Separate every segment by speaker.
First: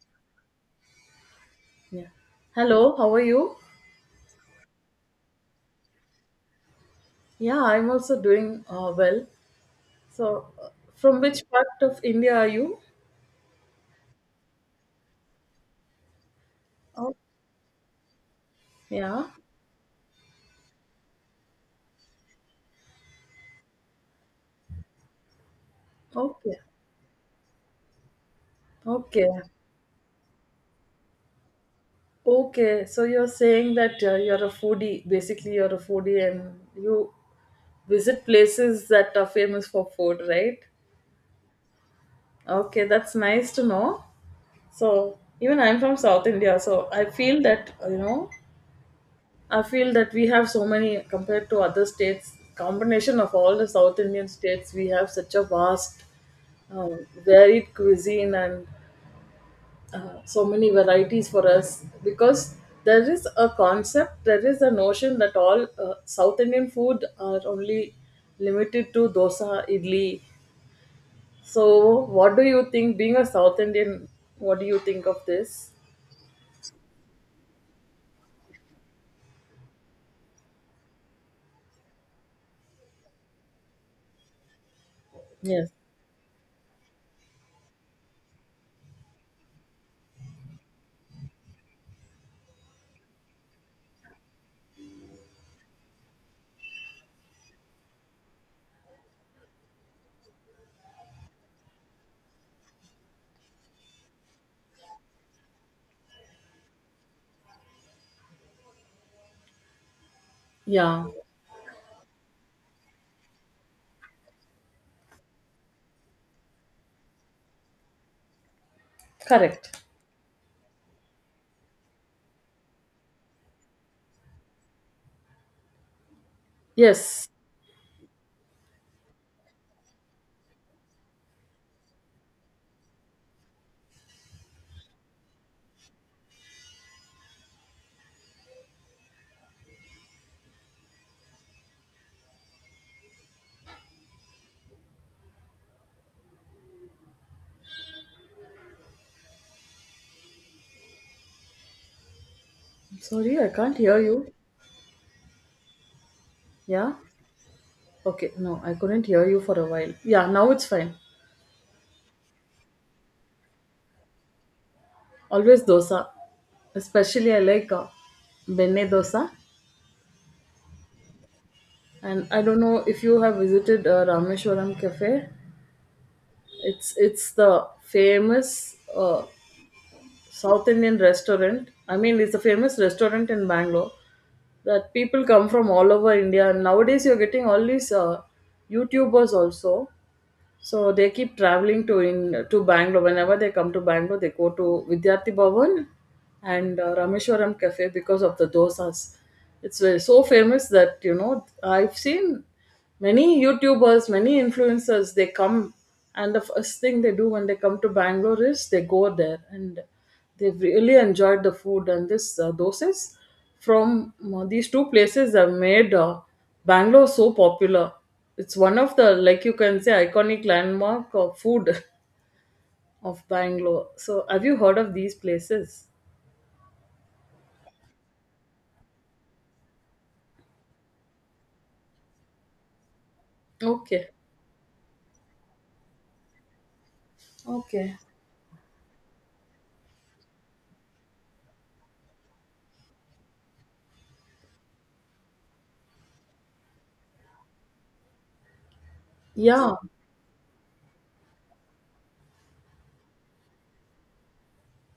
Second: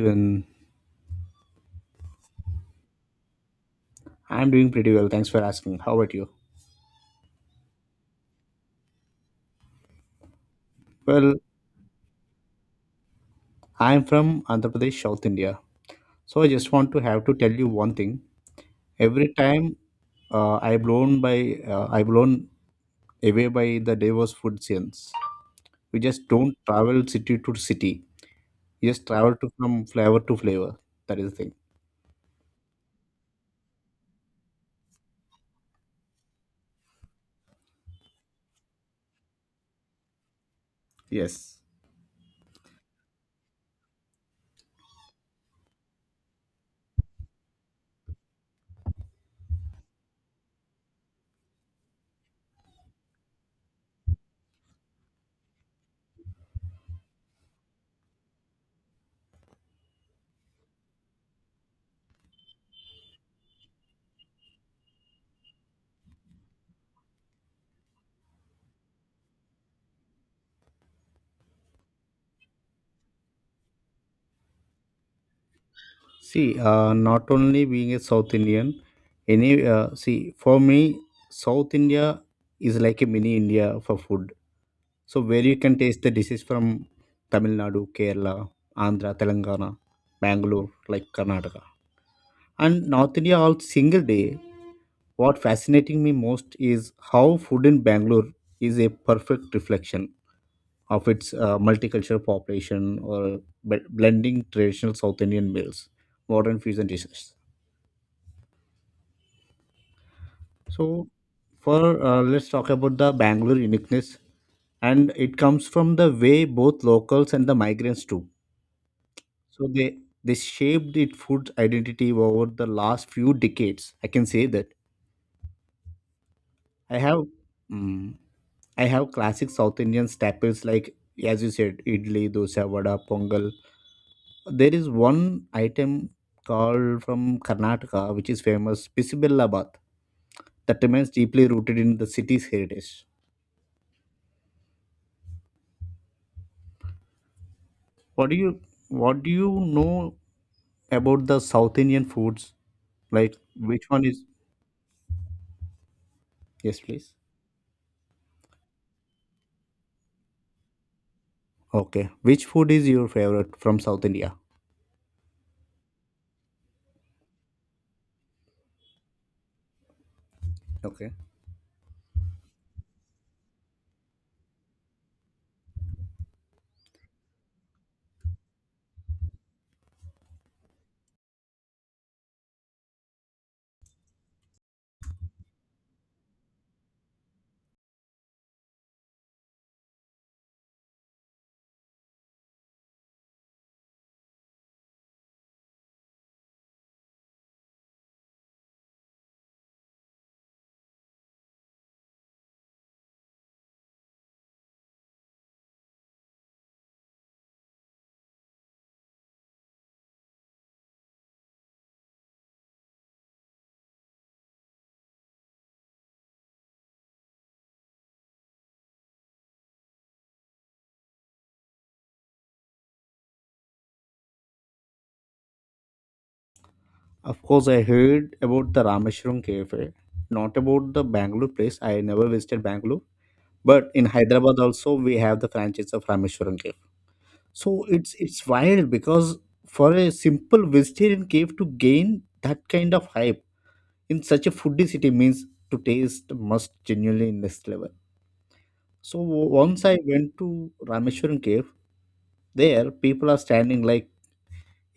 Speaker 1: Even
Speaker 2: Yeah. Hello, how are you?
Speaker 1: I'm doing pretty well. Thanks for asking. How about you?
Speaker 2: Yeah, I'm also doing well. So, uh, from
Speaker 1: Well,
Speaker 2: which part of India are you?
Speaker 1: I'm from Andhra Pradesh, South India. So I just want to
Speaker 2: Oh,
Speaker 1: have to tell you one thing.
Speaker 2: yeah.
Speaker 1: Every time I blown by I blown away by the diverse food scenes. We just don't
Speaker 2: Okay.
Speaker 1: travel city to city. We just
Speaker 2: Okay.
Speaker 1: travel to from flavor to flavor. That is the thing.
Speaker 2: Okay. So you're saying that you're a foodie. Basically, you're a foodie, and you visit places that are famous for food, right?
Speaker 1: Yes.
Speaker 2: Okay, that's nice to know. So even I'm from South India, so I feel that I feel that we have so many compared to other states. Combination of all the South Indian states, we have such a vast, varied cuisine and so many varieties for us. Because there is a concept, there is a notion that all South Indian food are only limited to dosa, idli. So, what do you think? Being a South Indian, what do you think of this?
Speaker 1: See, not only being a South Indian, any see for me, South India is like a mini India for food. So where you
Speaker 2: Yes.
Speaker 1: can taste the dishes from Tamil Nadu, Kerala, Andhra, Telangana, Bangalore, like Karnataka. And North India all single day. What fascinating me most is how food in Bangalore is a perfect reflection of its multicultural population or blending traditional South Indian meals, modern fusion dishes.
Speaker 2: Yeah.
Speaker 1: So, for let's talk about the Bangalore uniqueness, and it comes from the way both locals and the migrants too. So
Speaker 2: Correct.
Speaker 1: they shaped it food identity over the last few decades. I can say that I have
Speaker 2: Yes.
Speaker 1: mm, I have classic South Indian staples like, as you said, idli, dosa, vada, pongal. There is one item called from Karnataka which is famous Bismillabad that remains deeply rooted in the city's heritage. What do you what do you know about the South Indian foods? Like
Speaker 2: Sorry, I can't
Speaker 1: which
Speaker 2: hear
Speaker 1: one is,
Speaker 2: you.
Speaker 1: yes
Speaker 2: Yeah.
Speaker 1: please.
Speaker 2: Okay, no, I couldn't hear you for a while. Yeah, now it's fine.
Speaker 1: Okay. Which food is your favorite from South India?
Speaker 2: Always dosa. Especially I like benne dosa.
Speaker 1: Okay.
Speaker 2: And I don't know if you have visited Rameshwaram Cafe. It's the famous South Indian restaurant. I mean, it's a famous restaurant in Bangalore that people come from all over India. And nowadays, you're getting all these YouTubers also. So they keep traveling to in to Bangalore. Whenever they come to Bangalore, they go to Vidyarthi Bhavan and Rameshwaram Cafe because of the dosas. It's so famous that you know I've seen many YouTubers, many influencers. They come and the first thing they do when they come to Bangalore is they go there and they've really enjoyed the food, and this dosas from these two places have made Bangalore so popular. It's one of the, like you can say, iconic landmark of food of Bangalore. So have you heard of these places?
Speaker 1: Of course, I heard about the Rameshwaram cafe, not about the Bangalore place. I never visited Bangalore, but in
Speaker 2: Okay.
Speaker 1: Hyderabad also we have the franchise of Rameshwaram cafe. So
Speaker 2: Okay.
Speaker 1: it's wild because for a simple vegetarian cave to gain that kind of hype in such a foodie city means to taste must genuinely in next level. So
Speaker 2: Yeah.
Speaker 1: once I went to Rameshwaram cave, there people are standing like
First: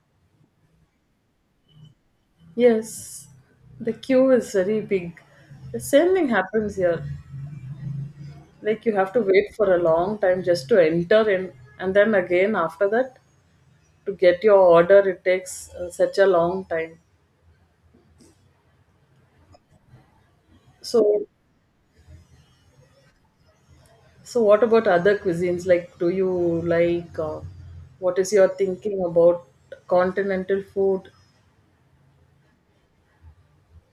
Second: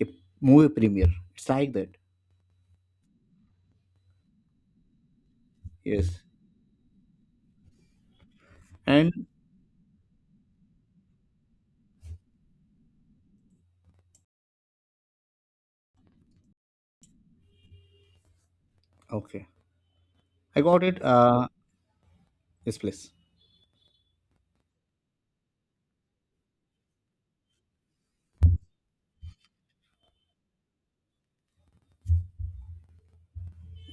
Speaker 1: a movie premiere. It's like that.
Speaker 2: Yes. The queue is very big. The same
Speaker 1: Yes.
Speaker 2: thing happens here. Like you have to
Speaker 1: And
Speaker 2: wait for a long time just to enter in, and then again after that to get your order it takes such a long time,
Speaker 1: okay, I got it.
Speaker 2: so
Speaker 1: Yes, please.
Speaker 2: so what about other cuisines? Like do you like what is your thinking about continental food?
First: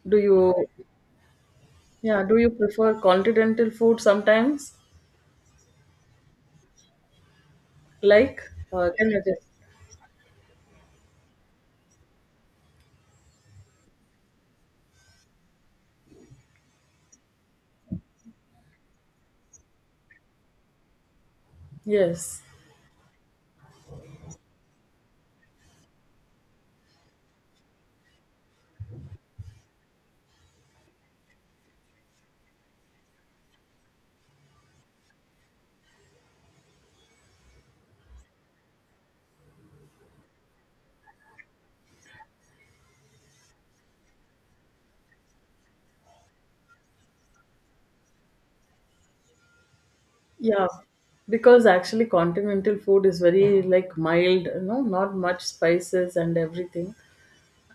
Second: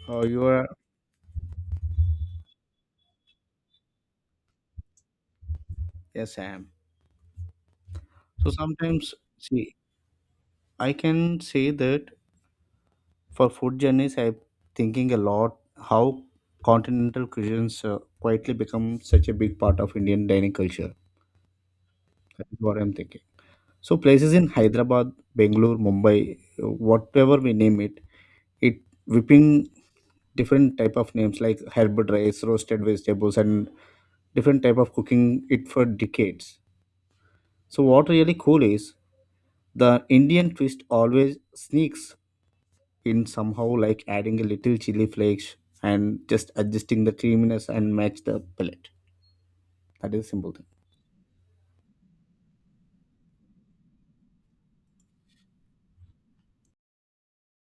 Speaker 2: Do
Speaker 1: Oh, you
Speaker 2: you,
Speaker 1: are.
Speaker 2: yeah, do you prefer continental food sometimes
Speaker 1: Yes, I am.
Speaker 2: like
Speaker 1: So
Speaker 2: can
Speaker 1: sometimes,
Speaker 2: you just,
Speaker 1: see, I can say that for food journeys, I'm thinking a lot how continental cuisines quietly become such a big part of Indian dining culture.
Speaker 2: yes,
Speaker 1: That's what I'm thinking. So places in Hyderabad, Bangalore, Mumbai, whatever we name it, it whipping different type of names like herb rice roasted vegetables and different type of cooking it for decades. So what really cool is the Indian twist always sneaks in somehow like adding a little chili flakes and just adjusting the creaminess and match the palate. That is a simple thing.
Speaker 2: yeah, because actually continental food is very like mild, you know, not much spices and everything.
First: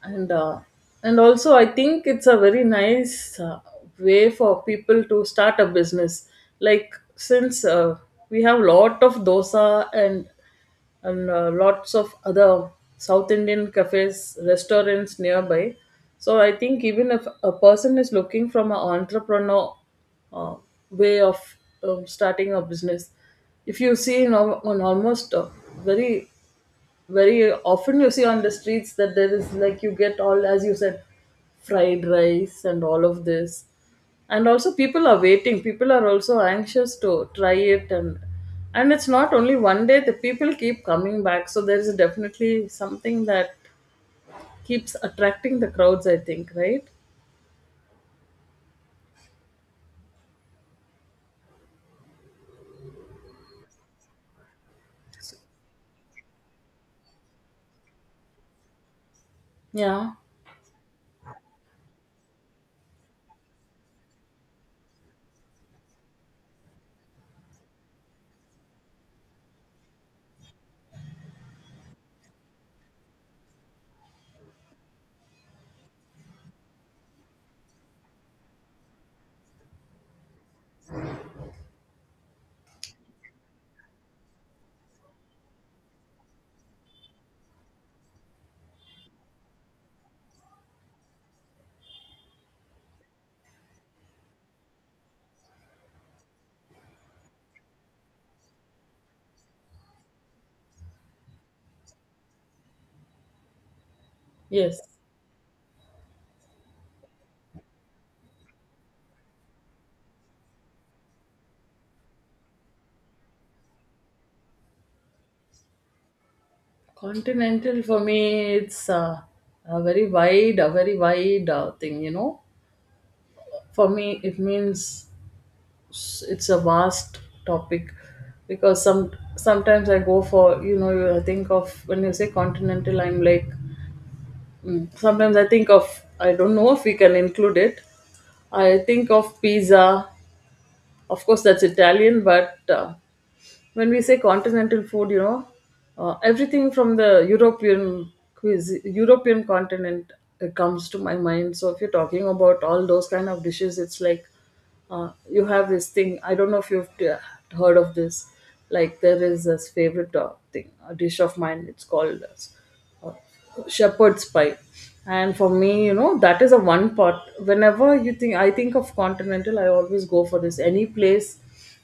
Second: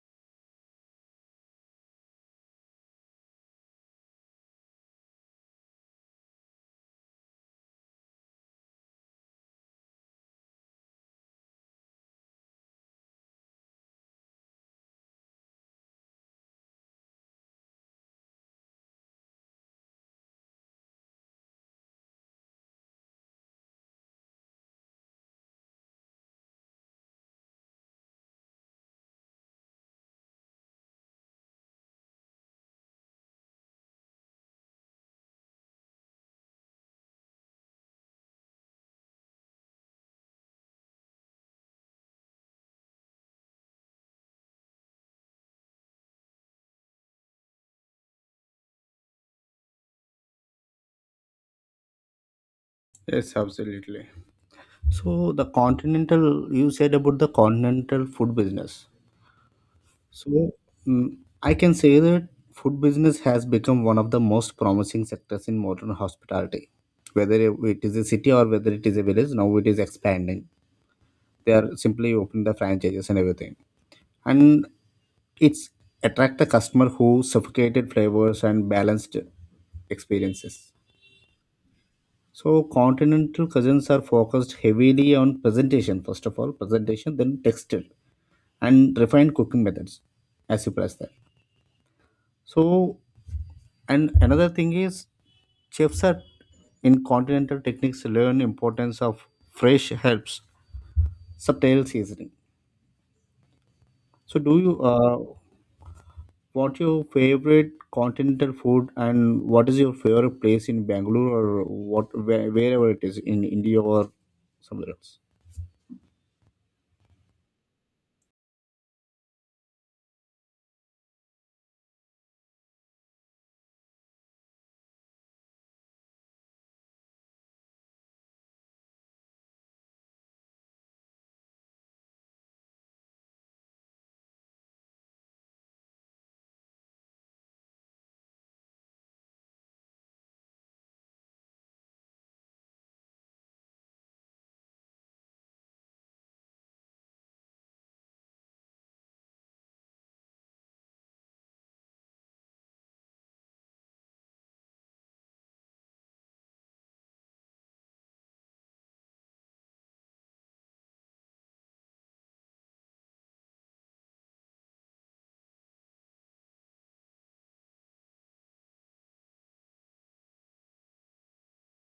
Speaker 2: And and also I think it's a very nice way for people to start a business, like since we have lot of dosa and and lots of other South Indian cafes, restaurants nearby. So I think even if a person is looking from an entrepreneur uh, way of starting a business, if you see in, on almost very very often, you see on the streets that there is like you get all, as you said, fried rice and all of this. And also people are waiting, people are also anxious to try it, and it's not only one day, the people keep coming back. So there is definitely something that keeps attracting the crowds, I think, right?
Speaker 1: Yes, absolutely. So the continental, you said about the continental food business.
Speaker 2: Yeah.
Speaker 1: So, mm, I can say that food business has become one of the most promising sectors in modern hospitality. Whether it is a city or whether it is a village, now it is expanding. They are simply opening the franchises and everything. And it's attract the customer who suffocated flavors and balanced experiences. So continental cuisines are focused heavily on presentation, first of all, presentation, then texture and refined cooking methods, as you press that. So, and another thing is chefs are in continental techniques learn importance of fresh herbs, subtle seasoning. So, do
Speaker 2: Yes.
Speaker 1: you what your favorite continental food and what is your favorite place in Bangalore or what where, wherever it is in India or somewhere else?
Speaker 2: Continental for me, it's a very wide thing, you know. For me it means, it's a vast topic. Because sometimes I go for, you know, I think of, when you say continental, I'm like sometimes I think of, I don't know if we can include it, I think of pizza. Of course, that's Italian, but when we say continental food, you know, everything from the European cuisine, European continent comes to my mind. So if you're talking about all those kind of dishes, it's like you have this thing. I don't know if you've heard of this. Like there is this favorite thing, a dish of mine. It's called shepherd's pie. And for me, you know, that is a one pot. Whenever you think, I think of continental, I always go for this any place.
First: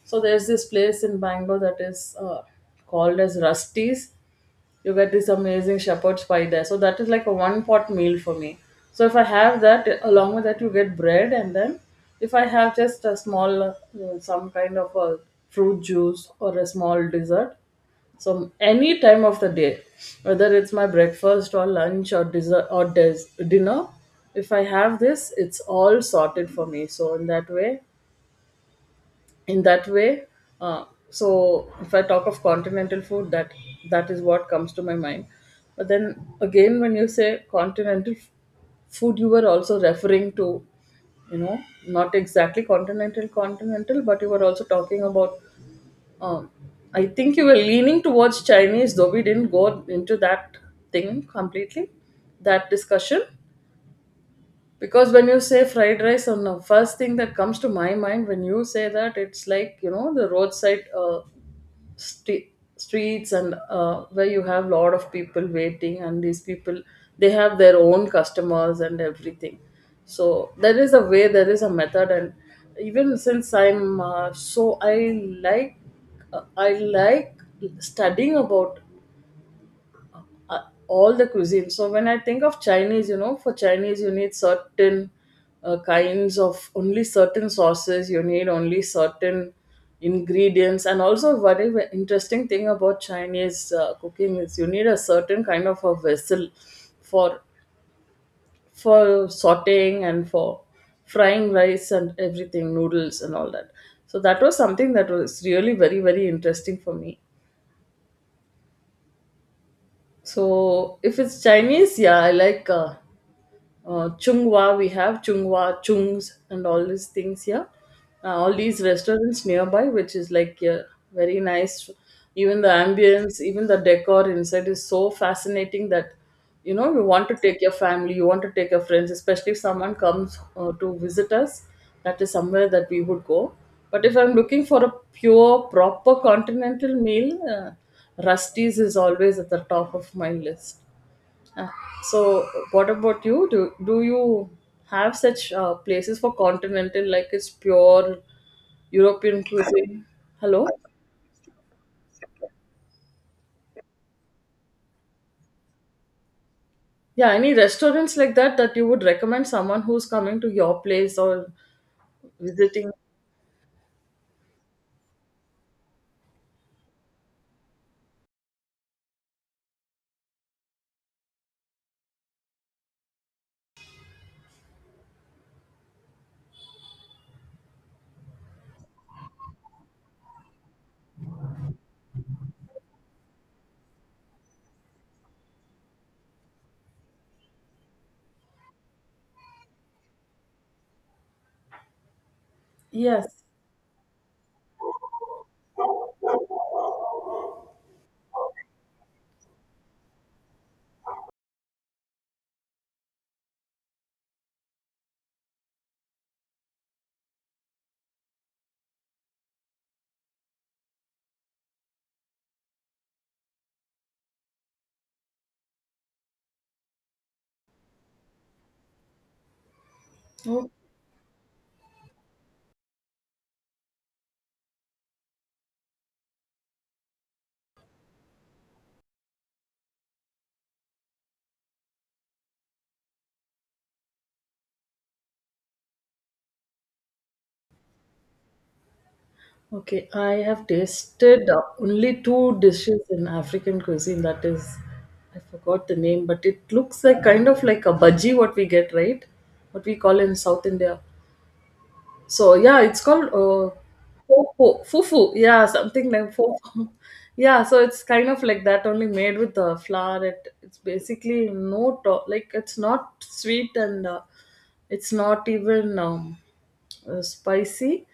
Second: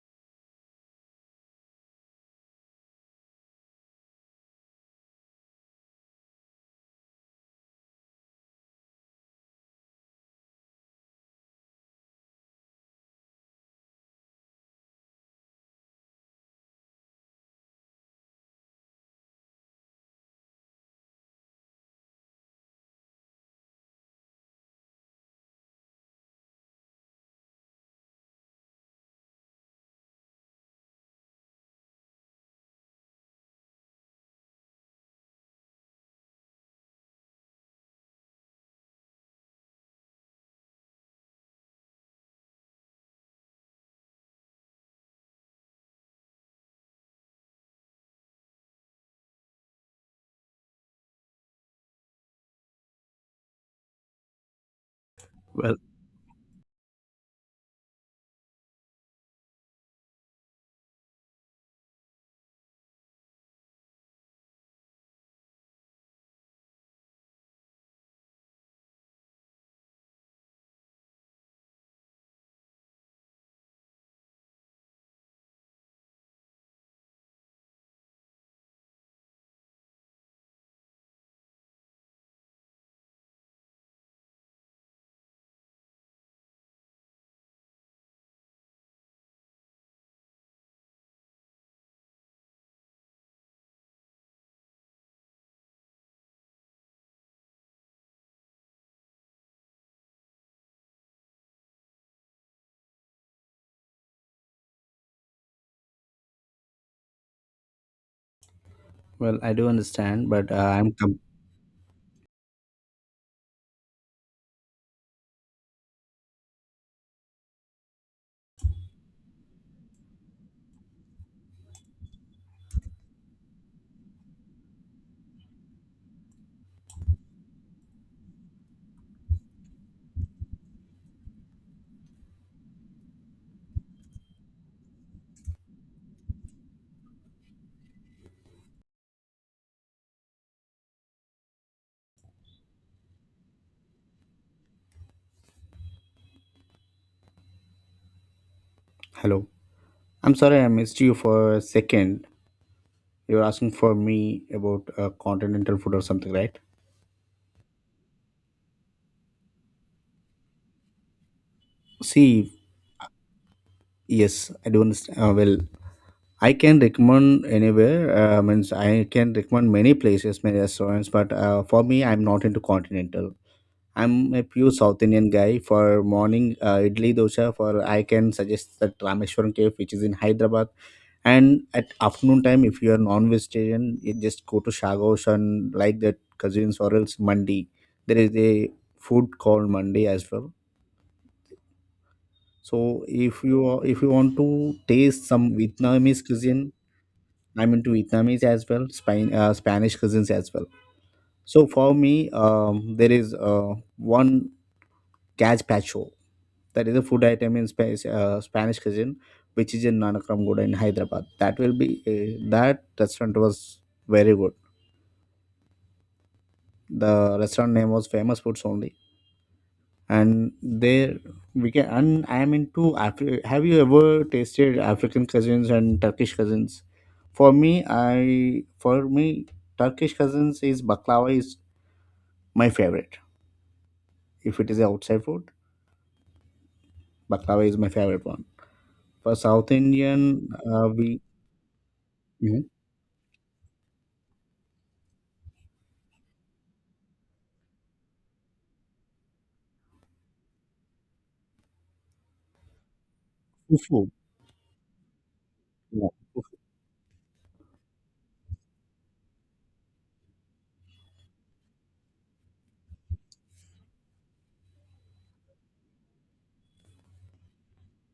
Speaker 2: So there's this place in Bangalore that is called as Rusty's. You get this amazing shepherd's pie there. So that is like a one pot meal for me. So if I have that, along with that, you get bread, and then if I have just a small, some kind of a fruit juice or a small dessert, so any time of the day, whether it's my breakfast or lunch or dessert or dinner, if I have this, it's all sorted for me. So in that way so if I talk of continental food, that is what comes to my mind. But then again, when you say continental food, you were also referring to, you know, not exactly continental continental, but you were also talking about um, I think you were leaning towards Chinese, though we didn't go into that thing completely, that discussion. Because when you say
Speaker 1: Well,
Speaker 2: fried rice, on the first thing that comes to my mind when you say that, it's like, you know, the roadside st- streets, and where you have lot of people waiting, and these people, they have their own customers and everything. So there is a way, there is a method. And even since I like I like studying about uh, all the cuisine. So when I think of Chinese, you know, for Chinese you need certain kinds of, only certain sauces. You need only certain ingredients. And also, very interesting thing about Chinese cooking is you need a certain kind of a vessel for sautéing and for frying rice and everything, noodles and all that. So that was something that was really very very interesting for me.
Speaker 1: well, I do understand, but
Speaker 2: So if it's Chinese, yeah, I like. Chunghwa, we have Chungwa, Chungs, and all these things here. All these restaurants nearby, which is like, yeah, very nice. Even the ambience, even the decor inside is so fascinating that, you know, you want to take your family, you want to take your friends, especially if someone comes to visit us. That is somewhere that we would go. But if I'm looking for a pure, proper continental meal, Rusty's is always at the top of my list. Uh, so, what about you? Do you have such places for continental, like it's pure European
Speaker 1: hello.
Speaker 2: cuisine?
Speaker 1: I'm sorry I
Speaker 2: Hello?
Speaker 1: missed you for a second. You're asking for me about continental food or something, right?
Speaker 2: Yeah, any restaurants like that that you would recommend someone who's coming to your place or
Speaker 1: See,
Speaker 2: visiting?
Speaker 1: yes, I do understand. Well, I can recommend anywhere. Means I can recommend many places, many restaurants. But for me, I'm not into continental. I'm a pure South Indian guy. For morning idli dosa, for I can suggest that Rameshwaram Cave, which is in Hyderabad. And at afternoon time, if you are non-vegetarian, you just go to Shagos and like that cousins or else Mandi. There is a food called Mandi as well. So if
Speaker 2: Yes.
Speaker 1: you are- if you want to taste some Vietnamese cuisine, I'm into Vietnamese as well, Spain, Spanish cuisines as well. So for me, there is one gazpacho. That is a food item in Spanish, Spanish cuisine, which is in Nanakamgoda in Hyderabad. That will be that restaurant was very good. The restaurant name was famous foods only. And
Speaker 2: Oh,
Speaker 1: there we can, and I am into have you ever tasted African cousins and Turkish cousins? For me, I for me Turkish cousins is baklava is my favorite. If it is outside food, baklava is my favorite one. For South
Speaker 2: okay. I
Speaker 1: Indian
Speaker 2: have
Speaker 1: we,
Speaker 2: tasted only two
Speaker 1: mhm.
Speaker 2: dishes in African cuisine. That is, I forgot the name, but it looks like kind of like a bhaji, what we get, right? What we call in South India. So yeah, it's called
Speaker 1: Fufu.
Speaker 2: fofo, fufu. Yeah,
Speaker 1: Yeah.
Speaker 2: something like
Speaker 1: Fufu.
Speaker 2: fofo. Yeah, so it's kind of like that, only made with the flour. It, it's basically no like it's not sweet and it's not even spicy,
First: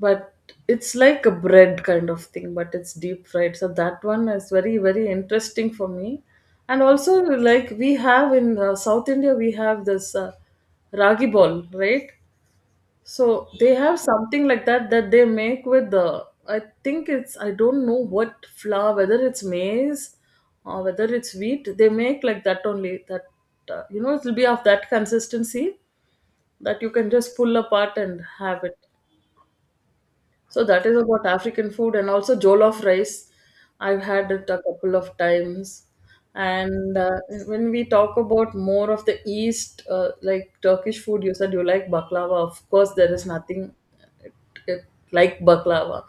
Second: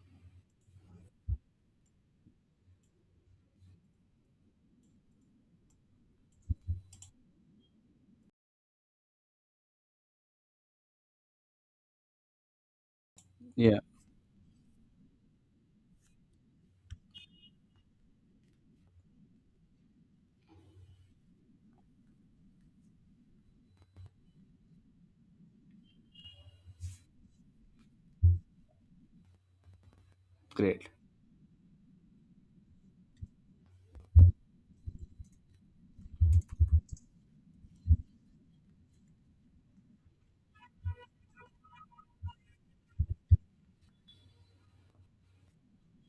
Speaker 2: but it's like a bread kind of thing, but it's deep fried. So that one is very very interesting for me. And also, like we have in South India, we have this ragi ball, right? So they
Speaker 1: Yeah,
Speaker 2: have something like that, that they make with the, I think it's, I don't know what flour, whether it's maize or whether it's wheat, they make like that only, that you know, it will be of that consistency that you can just pull apart and have it. So that
Speaker 1: great.
Speaker 2: is about African food, and also jollof rice. I've had it a couple of times. And when we talk about more of the East, like Turkish food, you said you like baklava. Of course, there is nothing, it, it, like baklava.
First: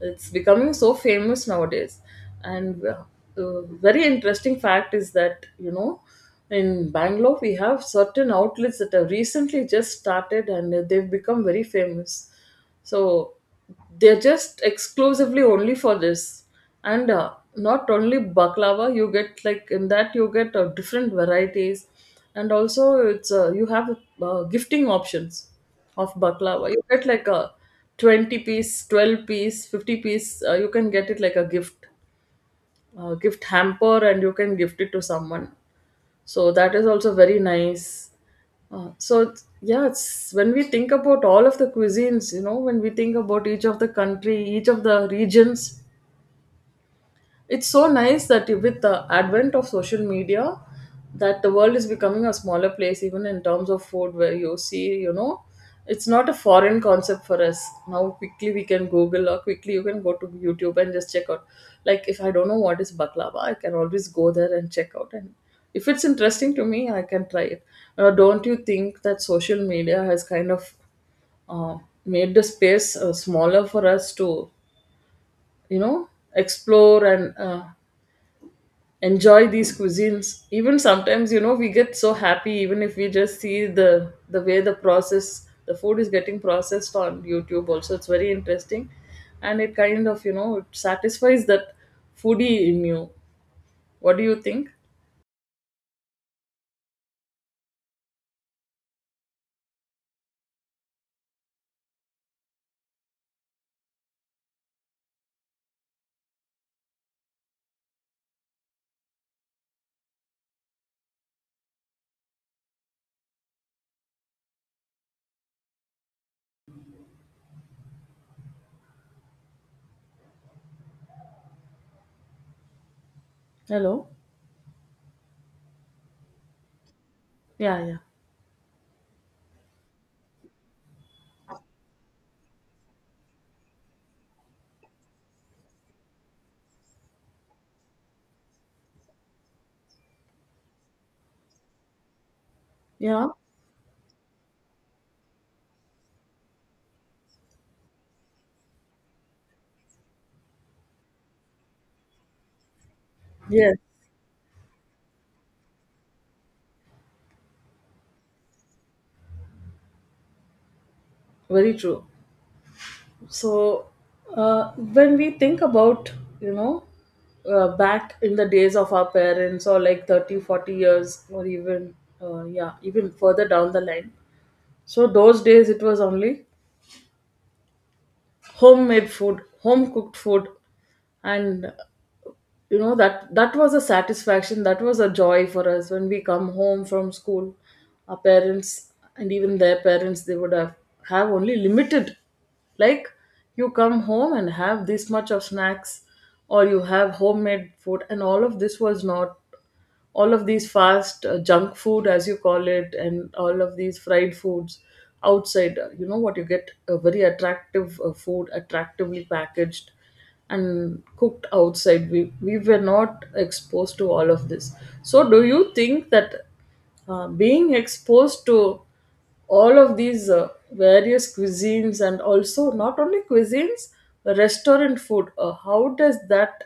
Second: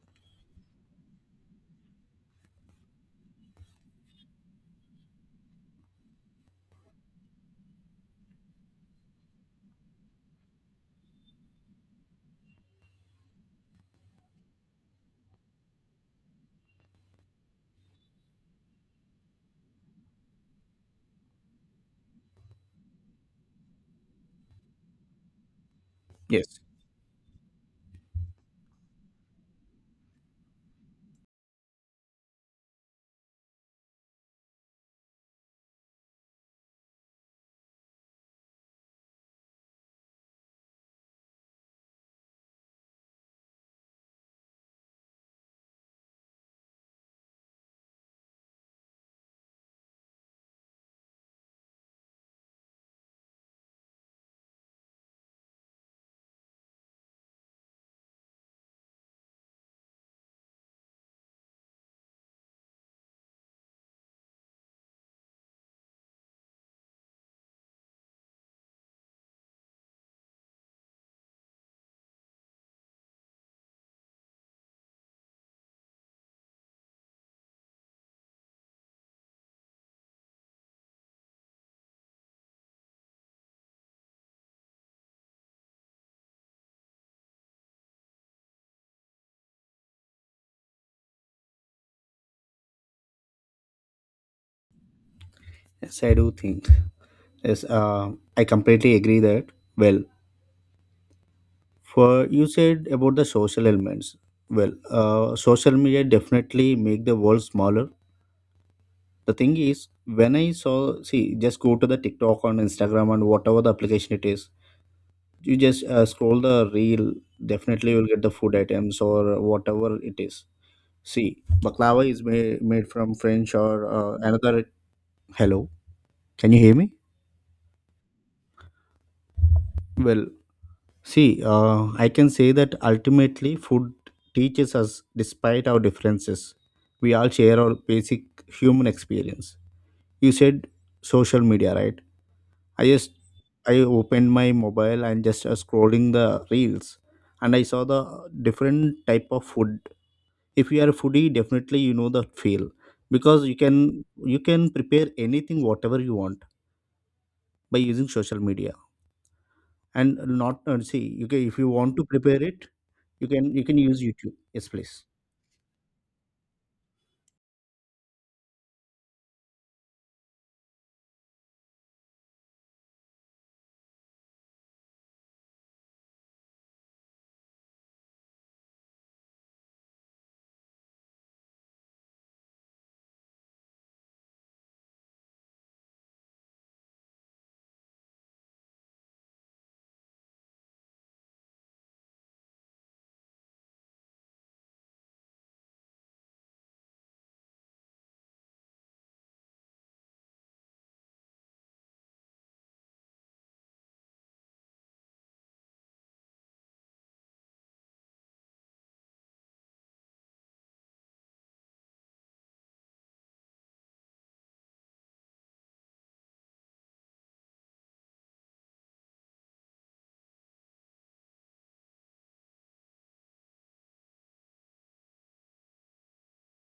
Speaker 2: It's becoming so famous nowadays. And very interesting fact is that, you know, in Bangalore, we have certain outlets that have recently just started and they've become very famous. So they're just exclusively only for this. And not only baklava, you get like, in that you get different varieties. And also it's you have gifting options of
Speaker 1: Yes,
Speaker 2: baklava. You get like a 20 piece, 12 piece, 50 piece, you can get it like a gift, gift hamper, and you can gift it to someone. So that is also very nice. Yeah, it's, when we think about all of the cuisines, you know, when we think about each of the country, each of the regions, it's so nice that with the advent of social media, that the world is becoming a smaller place, even in terms of food, where you see, you know, it's not a foreign concept for us. Now, quickly we can Google, or quickly you can go to YouTube and just check out. Like, if I don't know what is baklava, I can always go there and check out. And if it's interesting to me, I can try it. Don't you think that social media has kind of uh, made the space smaller for us to, you know, explore and enjoy these cuisines? Even sometimes, you know, we get so happy even if we just see the way the process the food is getting processed on YouTube. Also, it's very interesting, and it kind of, you know, it satisfies that foodie in you. What do you think?
Speaker 1: yes, I do think. Yes, I completely agree that, well, for you said about the social elements. Well, social media definitely make the world smaller. The thing is, when I saw, see, just go to the TikTok on Instagram and whatever the application it is, you just scroll the reel. Definitely, you'll get the food items or whatever it is. See, baklava is made from French or
Speaker 2: Hello?
Speaker 1: another. Hello, can you hear me?
Speaker 2: Yeah, yeah,
Speaker 1: Well, see, I can say that ultimately food teaches us despite our differences. We all share our basic human experience. You said social media, right? I just
Speaker 2: yeah.
Speaker 1: I opened my mobile and just scrolling the reels, and I saw the different type of food. If you are a foodie, definitely you know the feel, because you
Speaker 2: Yes,
Speaker 1: can you can prepare anything whatever you want by using social media. And not see, okay, if you
Speaker 2: very
Speaker 1: want to
Speaker 2: true.
Speaker 1: prepare it, you can
Speaker 2: So
Speaker 1: use YouTube, yes please.
Speaker 2: when we think about, you know, back in the days of our parents or like 30, 40 years or even yeah, even further down the line, so those days it was only homemade food, home cooked food. And, you know, that was a satisfaction, that was a joy for us when we come home from school. Our parents, and even their parents, they would have only limited, like, you come home and have this much of snacks, or you have homemade food, and all of this was not all of these fast, junk food, as you call it, and all of these fried foods outside. You know what you get? A very attractive food, attractively packaged and cooked outside. We were not exposed to all of this. So do you think that being exposed to all of these various cuisines, and also not only cuisines, restaurant food, how does that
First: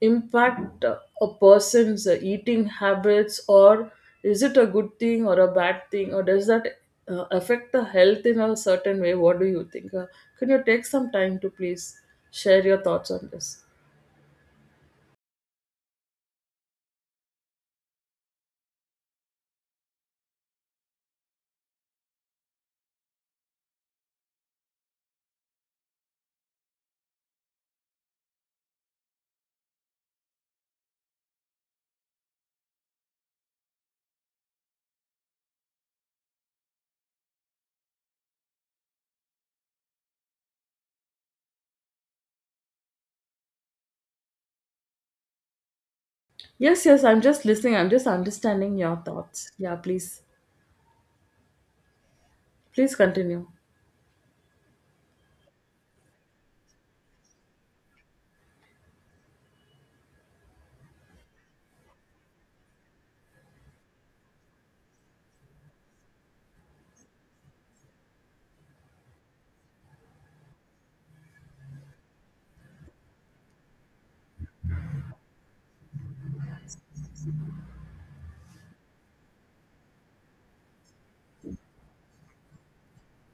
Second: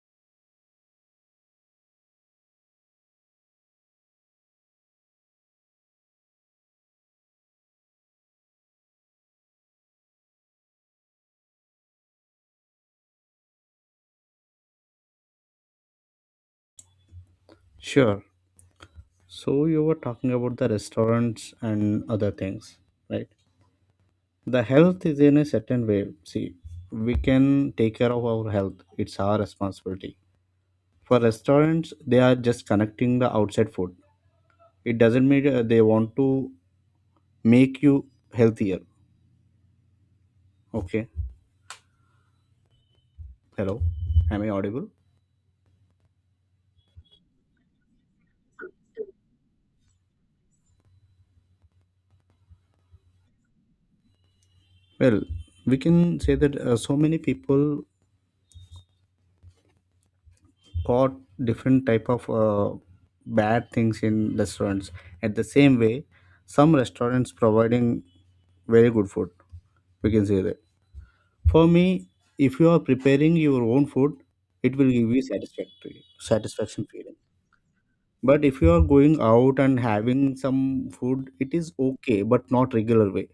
Speaker 2: impact a person's eating habits? Or is it a good thing or a bad thing? Or does that affect the health in a certain way? What do you think? Can you take some time to please share your thoughts on this?
Speaker 1: Sure. So you were talking about the restaurants and other things, right? The health is in a certain way. See, we can take care of our health, it's our responsibility. For restaurants, they are just connecting the outside food. It doesn't mean they want to make you healthier. Okay. Hello, am I audible?
Speaker 2: Yes, yes, I'm just listening. I'm just understanding your thoughts. Yeah, please, please continue.
Speaker 1: Well, we can say that so many people caught different type of bad things in restaurants. At the same way, some restaurants providing very good food. We can say that for me, if you are preparing your own food, it will give you satisfactory satisfaction feeling. But if you are going out and having some food, it is okay but not regular way.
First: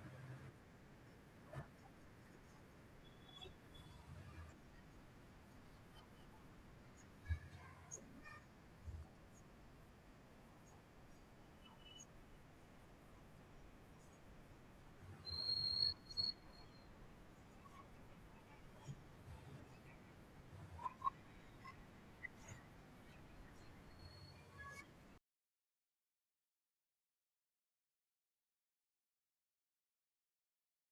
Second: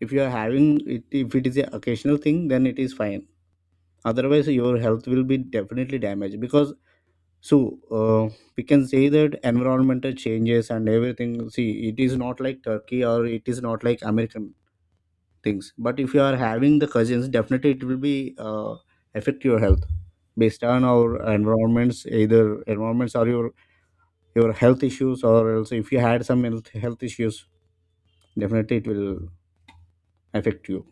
Speaker 1: If you are having it, if it is a occasional thing, then it is fine. Otherwise your health will be definitely damaged because. So we can say that environmental changes and everything. See, it is not like Turkey or it is not like American things. But if you are having the cousins, definitely it will be affect your health based on our environments. Either environments or your health issues, or else if you had some health issues, definitely it will affect you.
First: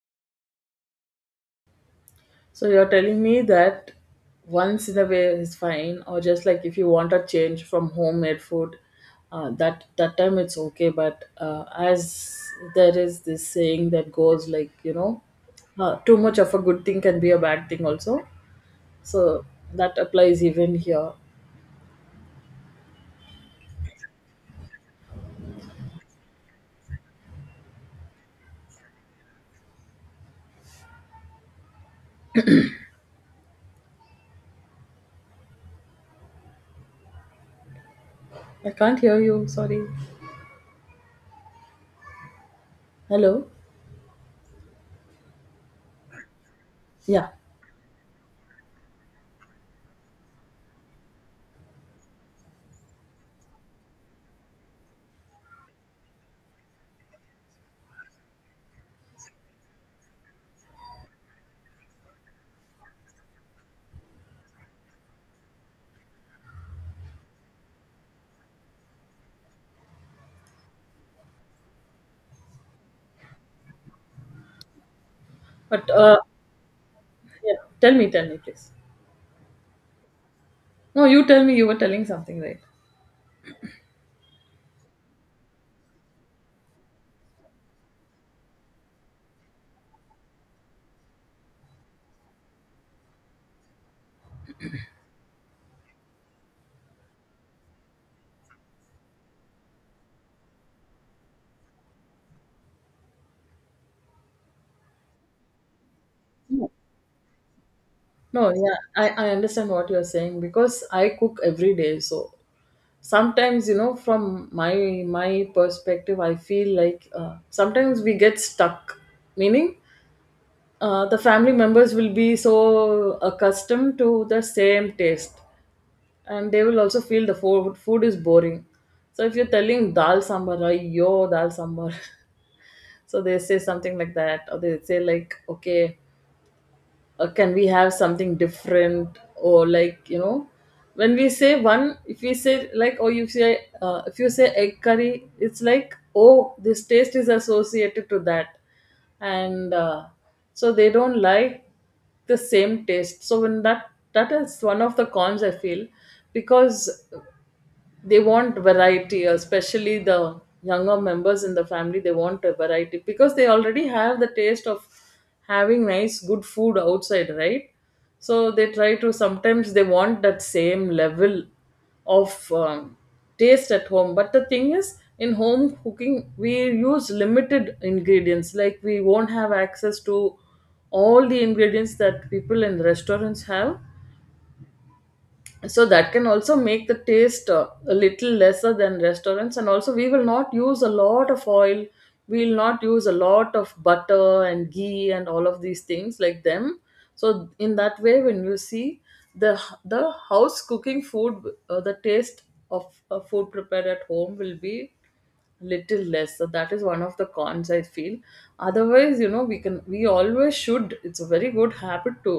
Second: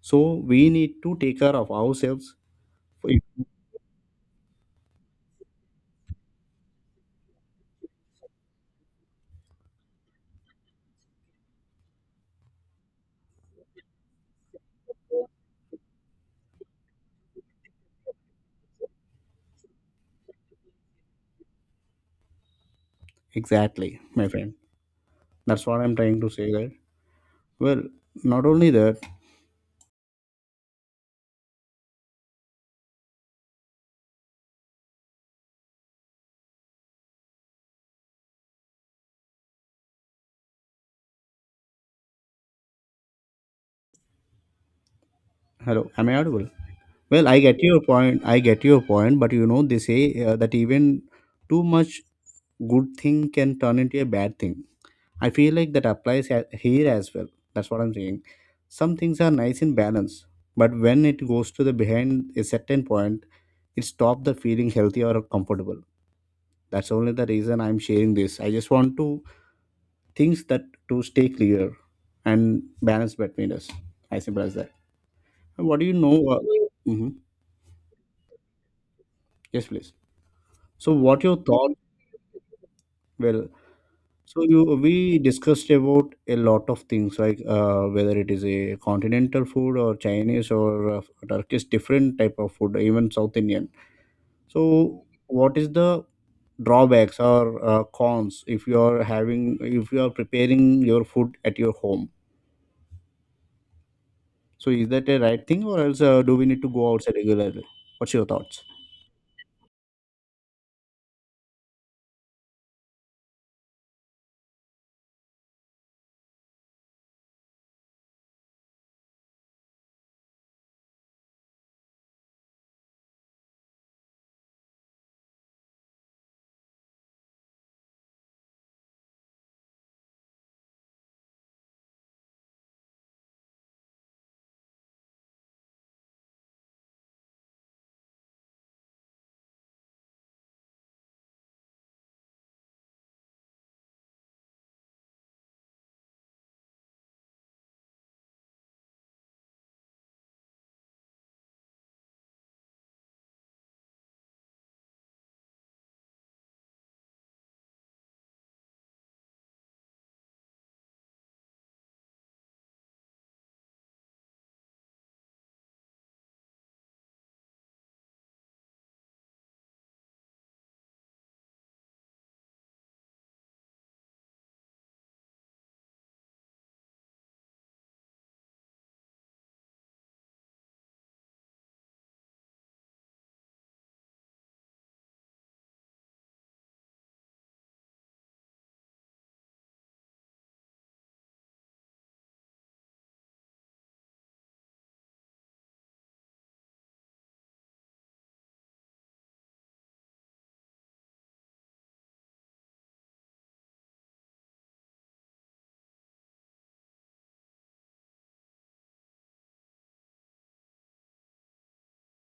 Speaker 1: So we need to take care of ourselves.
Speaker 2: So you're telling me that once in a way is fine, or just like if you want a change from homemade food, that time it's okay. But as there is this saying that goes, like, you know, too much of a good thing can be a bad thing also. So that applies even here.
Speaker 1: Exactly, my friend. That's what I'm trying to say. That, well, not only that.
Speaker 2: I can't hear you. Sorry. Hello.
Speaker 1: Hello, am I audible? Well,
Speaker 2: Yeah.
Speaker 1: I get your point. I get your point, but you know they say that even too much good thing can turn into a bad thing. I feel like that applies here as well. That's what I'm saying. Some things are nice in balance, but when it goes to the behind a certain point, it stops the feeling healthy or comfortable. That's only the reason I'm sharing this. I just want to things that to stay clear and balance between us. I simple as that. What do
Speaker 2: But
Speaker 1: you know? Mhm.
Speaker 2: yeah. Tell me. Tell me, please.
Speaker 1: Yes, please. So
Speaker 2: No,
Speaker 1: what
Speaker 2: you
Speaker 1: your
Speaker 2: tell me. You
Speaker 1: thought?
Speaker 2: were telling something, right?
Speaker 1: Well, so you we discussed about a lot of things like whether it is a continental food or Chinese or Turkish different type of food, even South Indian. So what is the drawbacks or cons if you are having if you are preparing your food at your home? So is that a right thing, or else do we need to go outside regularly? What's your
Speaker 2: No,
Speaker 1: thoughts?
Speaker 2: yeah, I understand what you're saying because I cook every day. So sometimes, you know, from my perspective, I feel like sometimes we get stuck. Meaning, the family members will be so accustomed to the same taste, and they will also feel the food is boring. So if you're telling dal sambar, yo dal sambar, so they say something like that, or they say like, okay. Can we have something different? Or, like, you know, when we say one, if we say, like, or you say, if you say egg curry, it's like, oh, this taste is associated to that. And so they don't like the same taste. So when that is one of the cons I feel, because they want variety, especially the younger members in the family. They want a variety because they already have the taste of having nice good food outside, right? So they try to, sometimes they want that same level of taste at home. But the thing is, in home cooking, we use limited ingredients, like we won't have access to all the ingredients that people in restaurants have. So that can also make the taste a little lesser than restaurants. And also, we will not use a lot of oil, we will not use a lot of butter and ghee and all of these things like them. So in that way, when you see the house cooking food, the taste of food prepared at home will be little less. So that is one of the cons I feel. Otherwise, you know, we can, we always should, it's a very good habit to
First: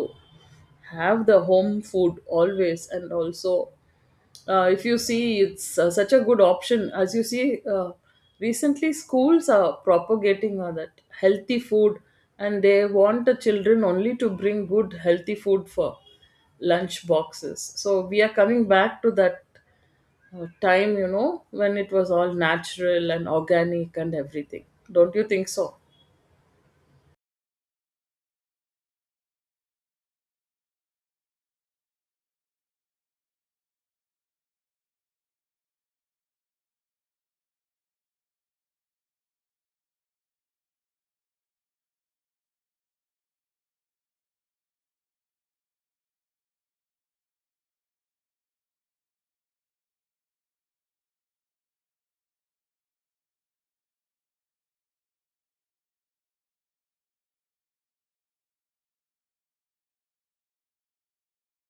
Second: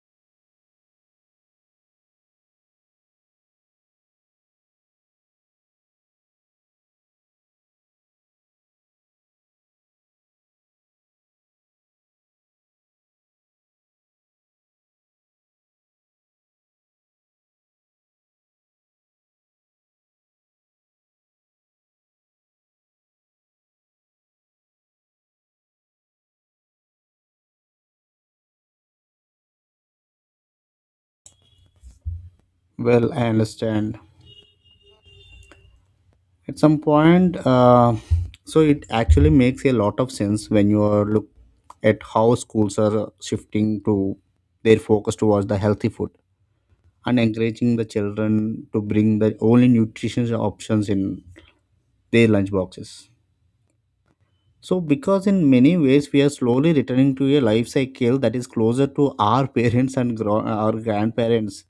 Speaker 2: have the home food always. And also, if you see, it's such a good option. As you see, recently schools are propagating that healthy food, and they want the children only to bring good healthy food for lunch boxes. So we are coming back to that time, you know, when it was all natural and organic and everything. Don't you think so?
Speaker 1: Well, I understand. At some point, so it actually makes a lot of sense when you are look at how schools are shifting to their focus towards the healthy food, and encouraging the children to bring the only nutritious options in their lunch boxes. So, because in many ways we are slowly returning to a life cycle that is closer to our parents and our grandparents,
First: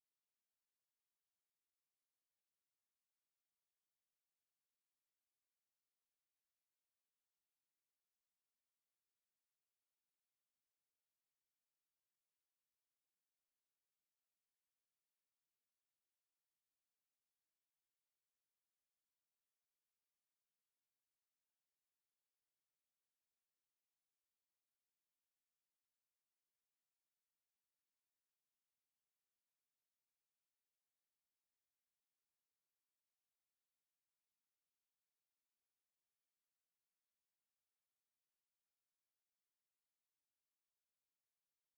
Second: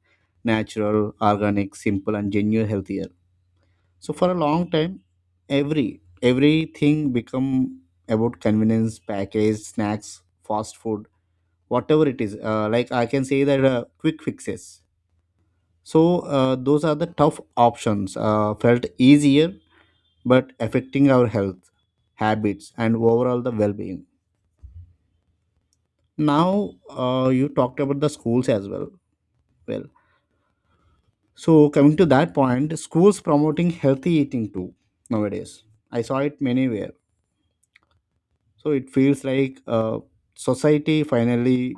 Speaker 1: natural, organic, simple, and genuine healthier. So, for a long time, everything become about convenience, package, snacks, fast food, whatever it is. Like I can say that quick fixes. So those are the tough options. Felt easier, but affecting our health, habits, and overall the well-being. Now you talked about the schools as well. Well, so coming to that point, schools promoting healthy eating too nowadays. I saw it many where. So it feels like society finally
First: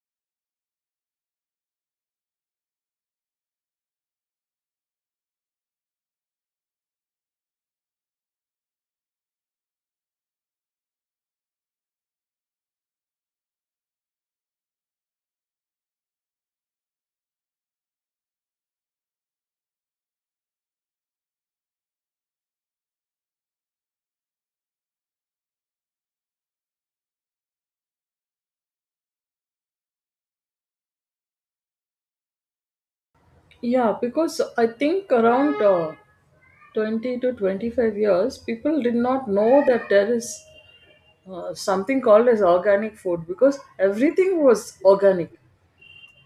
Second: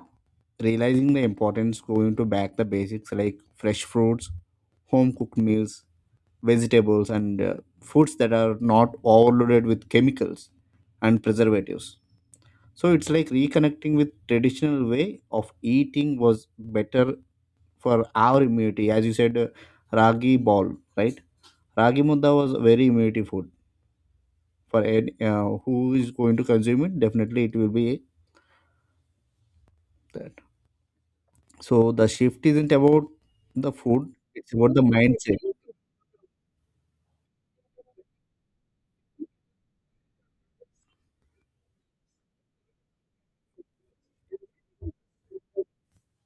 Speaker 1: realizing the importance going to back the basics like fresh fruits, home cooked meals, vegetables and foods that are not overloaded with chemicals and preservatives. So it's like reconnecting with traditional way of eating was better for our immunity. As you said ragi ball, right? Ragi mudda was a very immunity food for any, who is going to consume it, definitely it will be that. So the shift isn't about the
Speaker 2: Yeah,
Speaker 1: food,
Speaker 2: because
Speaker 1: it's
Speaker 2: I
Speaker 1: about the
Speaker 2: think
Speaker 1: mindset.
Speaker 2: around 20 to 25 years, people did not know that there is something called as organic food, because everything was organic.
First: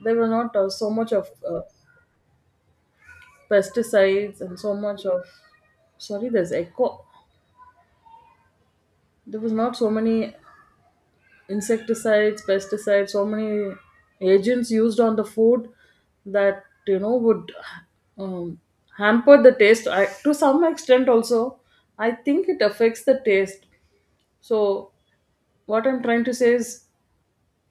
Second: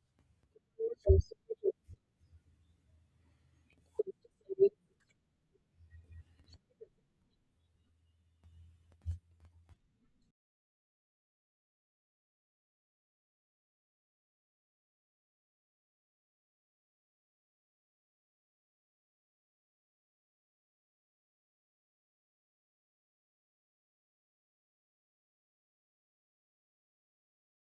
Speaker 2: There were not so much of pesticides and so much of, sorry, there's echo. There was not so many insecticides, pesticides, so many agents used on the food that, you know, would um, hamper the taste. I, to some extent, also, I think it affects the taste. So what I'm trying to say is,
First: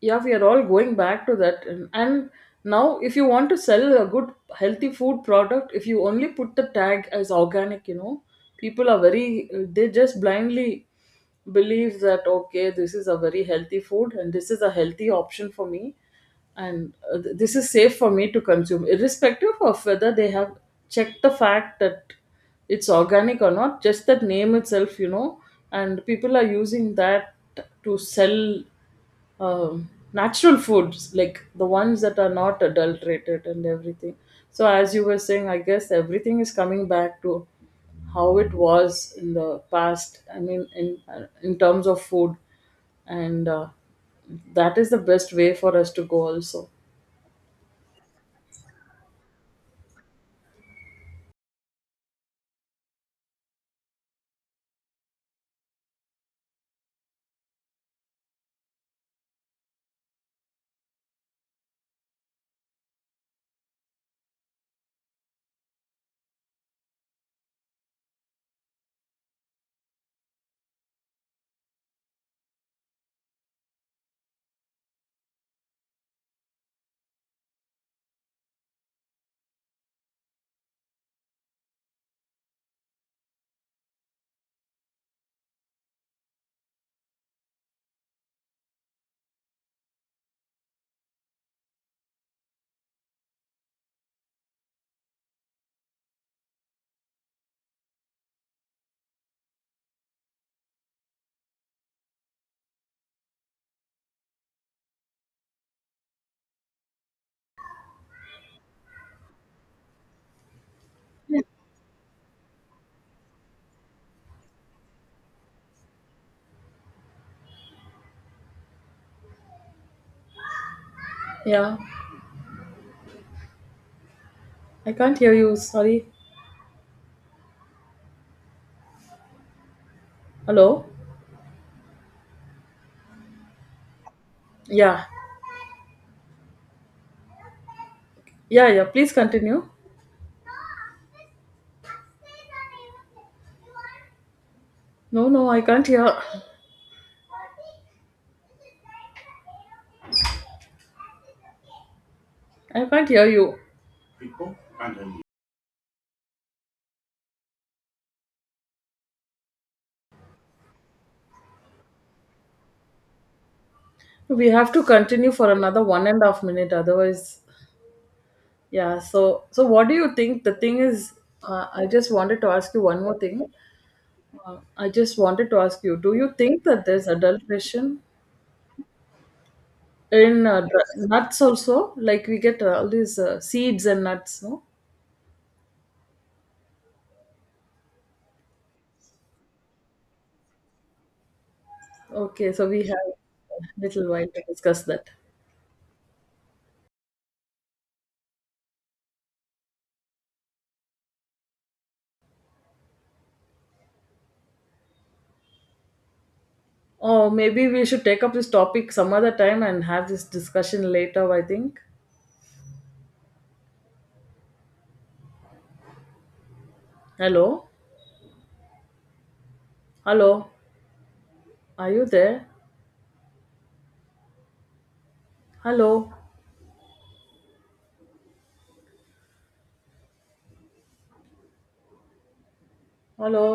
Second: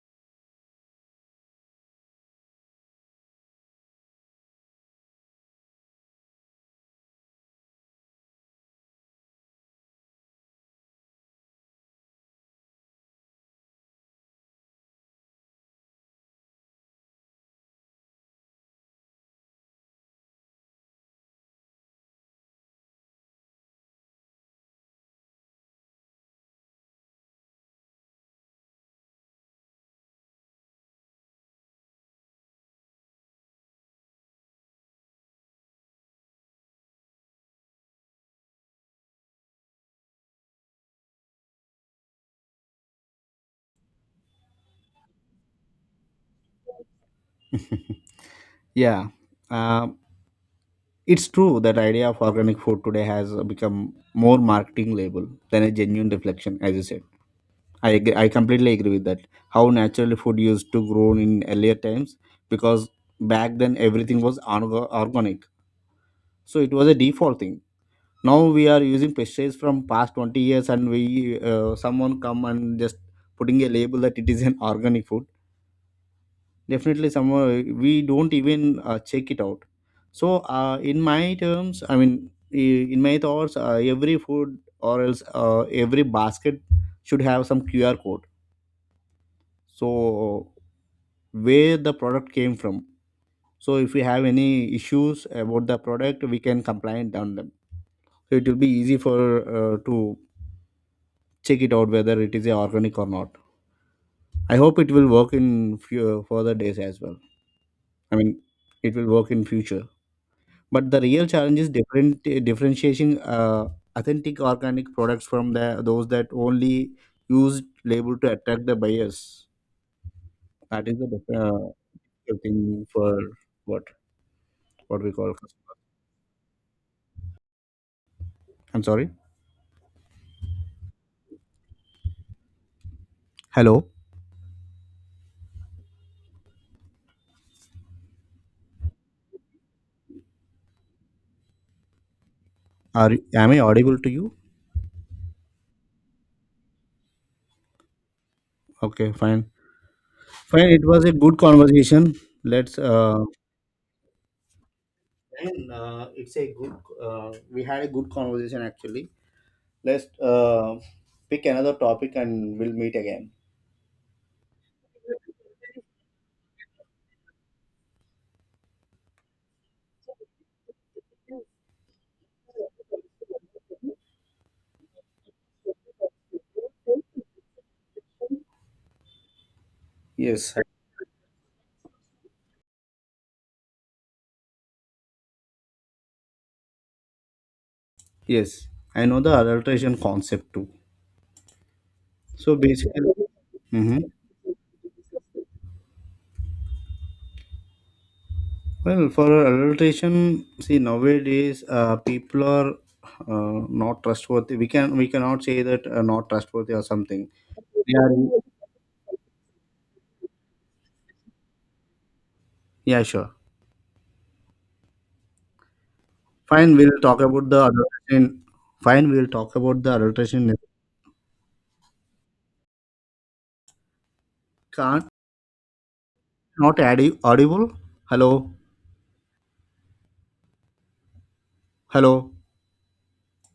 Speaker 2: yeah, we are all going back to that. And now, if you want to sell a good, healthy food product, if you only put the tag as organic, you know, people are very, they just blindly believe that, okay, this is a very healthy food and this is a healthy option for me, and this is safe for me to consume irrespective of whether they have checked the fact that it's organic or not, just that name itself, you know. And people are using that to sell natural foods, like the ones that are not adulterated and everything. So as you were saying, I guess everything is coming back to how it was in the past, I mean in terms of food. And that is the best way for us to go also.
Speaker 1: Yeah. Um it's true that idea of organic food today has become more marketing label than a genuine reflection, as you said. I agree, I completely agree with that. How naturally food used to grow in earlier times, because back then everything was organic, so it was a default thing. Now we are using pesticides from past 20 years, and we someone come and just putting a label that it is an organic food. Definitely someone we don't even check it out. So in my terms, I mean, in my thoughts, every food or else every basket should have some QR code. So where the product came from, so if we have any issues about the product we can complain on them. So it will be easy for to check it out whether it is a organic or not. I hope it will work in few further days as well. I mean, it will work in future. But the real challenge is different, differentiating authentic organic products from the those that only use label to attract the buyers. That is the
Speaker 2: Yeah.
Speaker 1: thing for what
Speaker 2: I
Speaker 1: what we
Speaker 2: can't hear
Speaker 1: call
Speaker 2: you,
Speaker 1: customer.
Speaker 2: sorry.
Speaker 1: I'm sorry.
Speaker 2: Hello.
Speaker 1: Hello.
Speaker 2: Yeah, yeah, yeah, please continue.
Speaker 1: Am I audible to you?
Speaker 2: No, no, I can't hear.
Speaker 1: Okay, fine. Fine, it was a good conversation. Let's
Speaker 2: I can't hear you.
Speaker 1: and, it's a good, we had a good conversation actually. Let's uh, pick another topic and we'll meet again.
Speaker 2: We have to continue for another 1.5 minutes, otherwise. Yeah, so so what do you think? The thing is, I just wanted to ask you one more thing. I just wanted to ask you, do you think that there's adulteration in
Speaker 1: Yes,
Speaker 2: nuts also? Like, we get all these seeds and nuts, no?
Speaker 1: yes, I know the adulteration concept too.
Speaker 2: Okay,
Speaker 1: So
Speaker 2: so we have
Speaker 1: basically,
Speaker 2: a
Speaker 1: hmm
Speaker 2: little while to discuss that.
Speaker 1: well, for adulteration, see nowadays, people are not trustworthy. We can we cannot say that not trustworthy or something.
Speaker 2: Oh, maybe we
Speaker 1: They
Speaker 2: should
Speaker 1: are,
Speaker 2: take up this topic some other time and have this discussion later, I think.
Speaker 1: yeah, sure. Fine, we'll talk about the
Speaker 2: Hello?
Speaker 1: adulteration. Fine, we'll talk about the
Speaker 2: Hello?
Speaker 1: adulteration.
Speaker 2: Are you there?
Speaker 1: Can't
Speaker 2: Hello?
Speaker 1: not audible. Hello, hello,
Speaker 2: Hello?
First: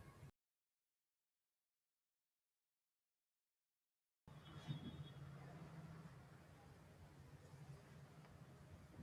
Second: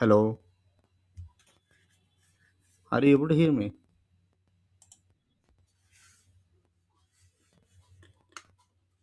Speaker 1: hello. Are you able to hear me?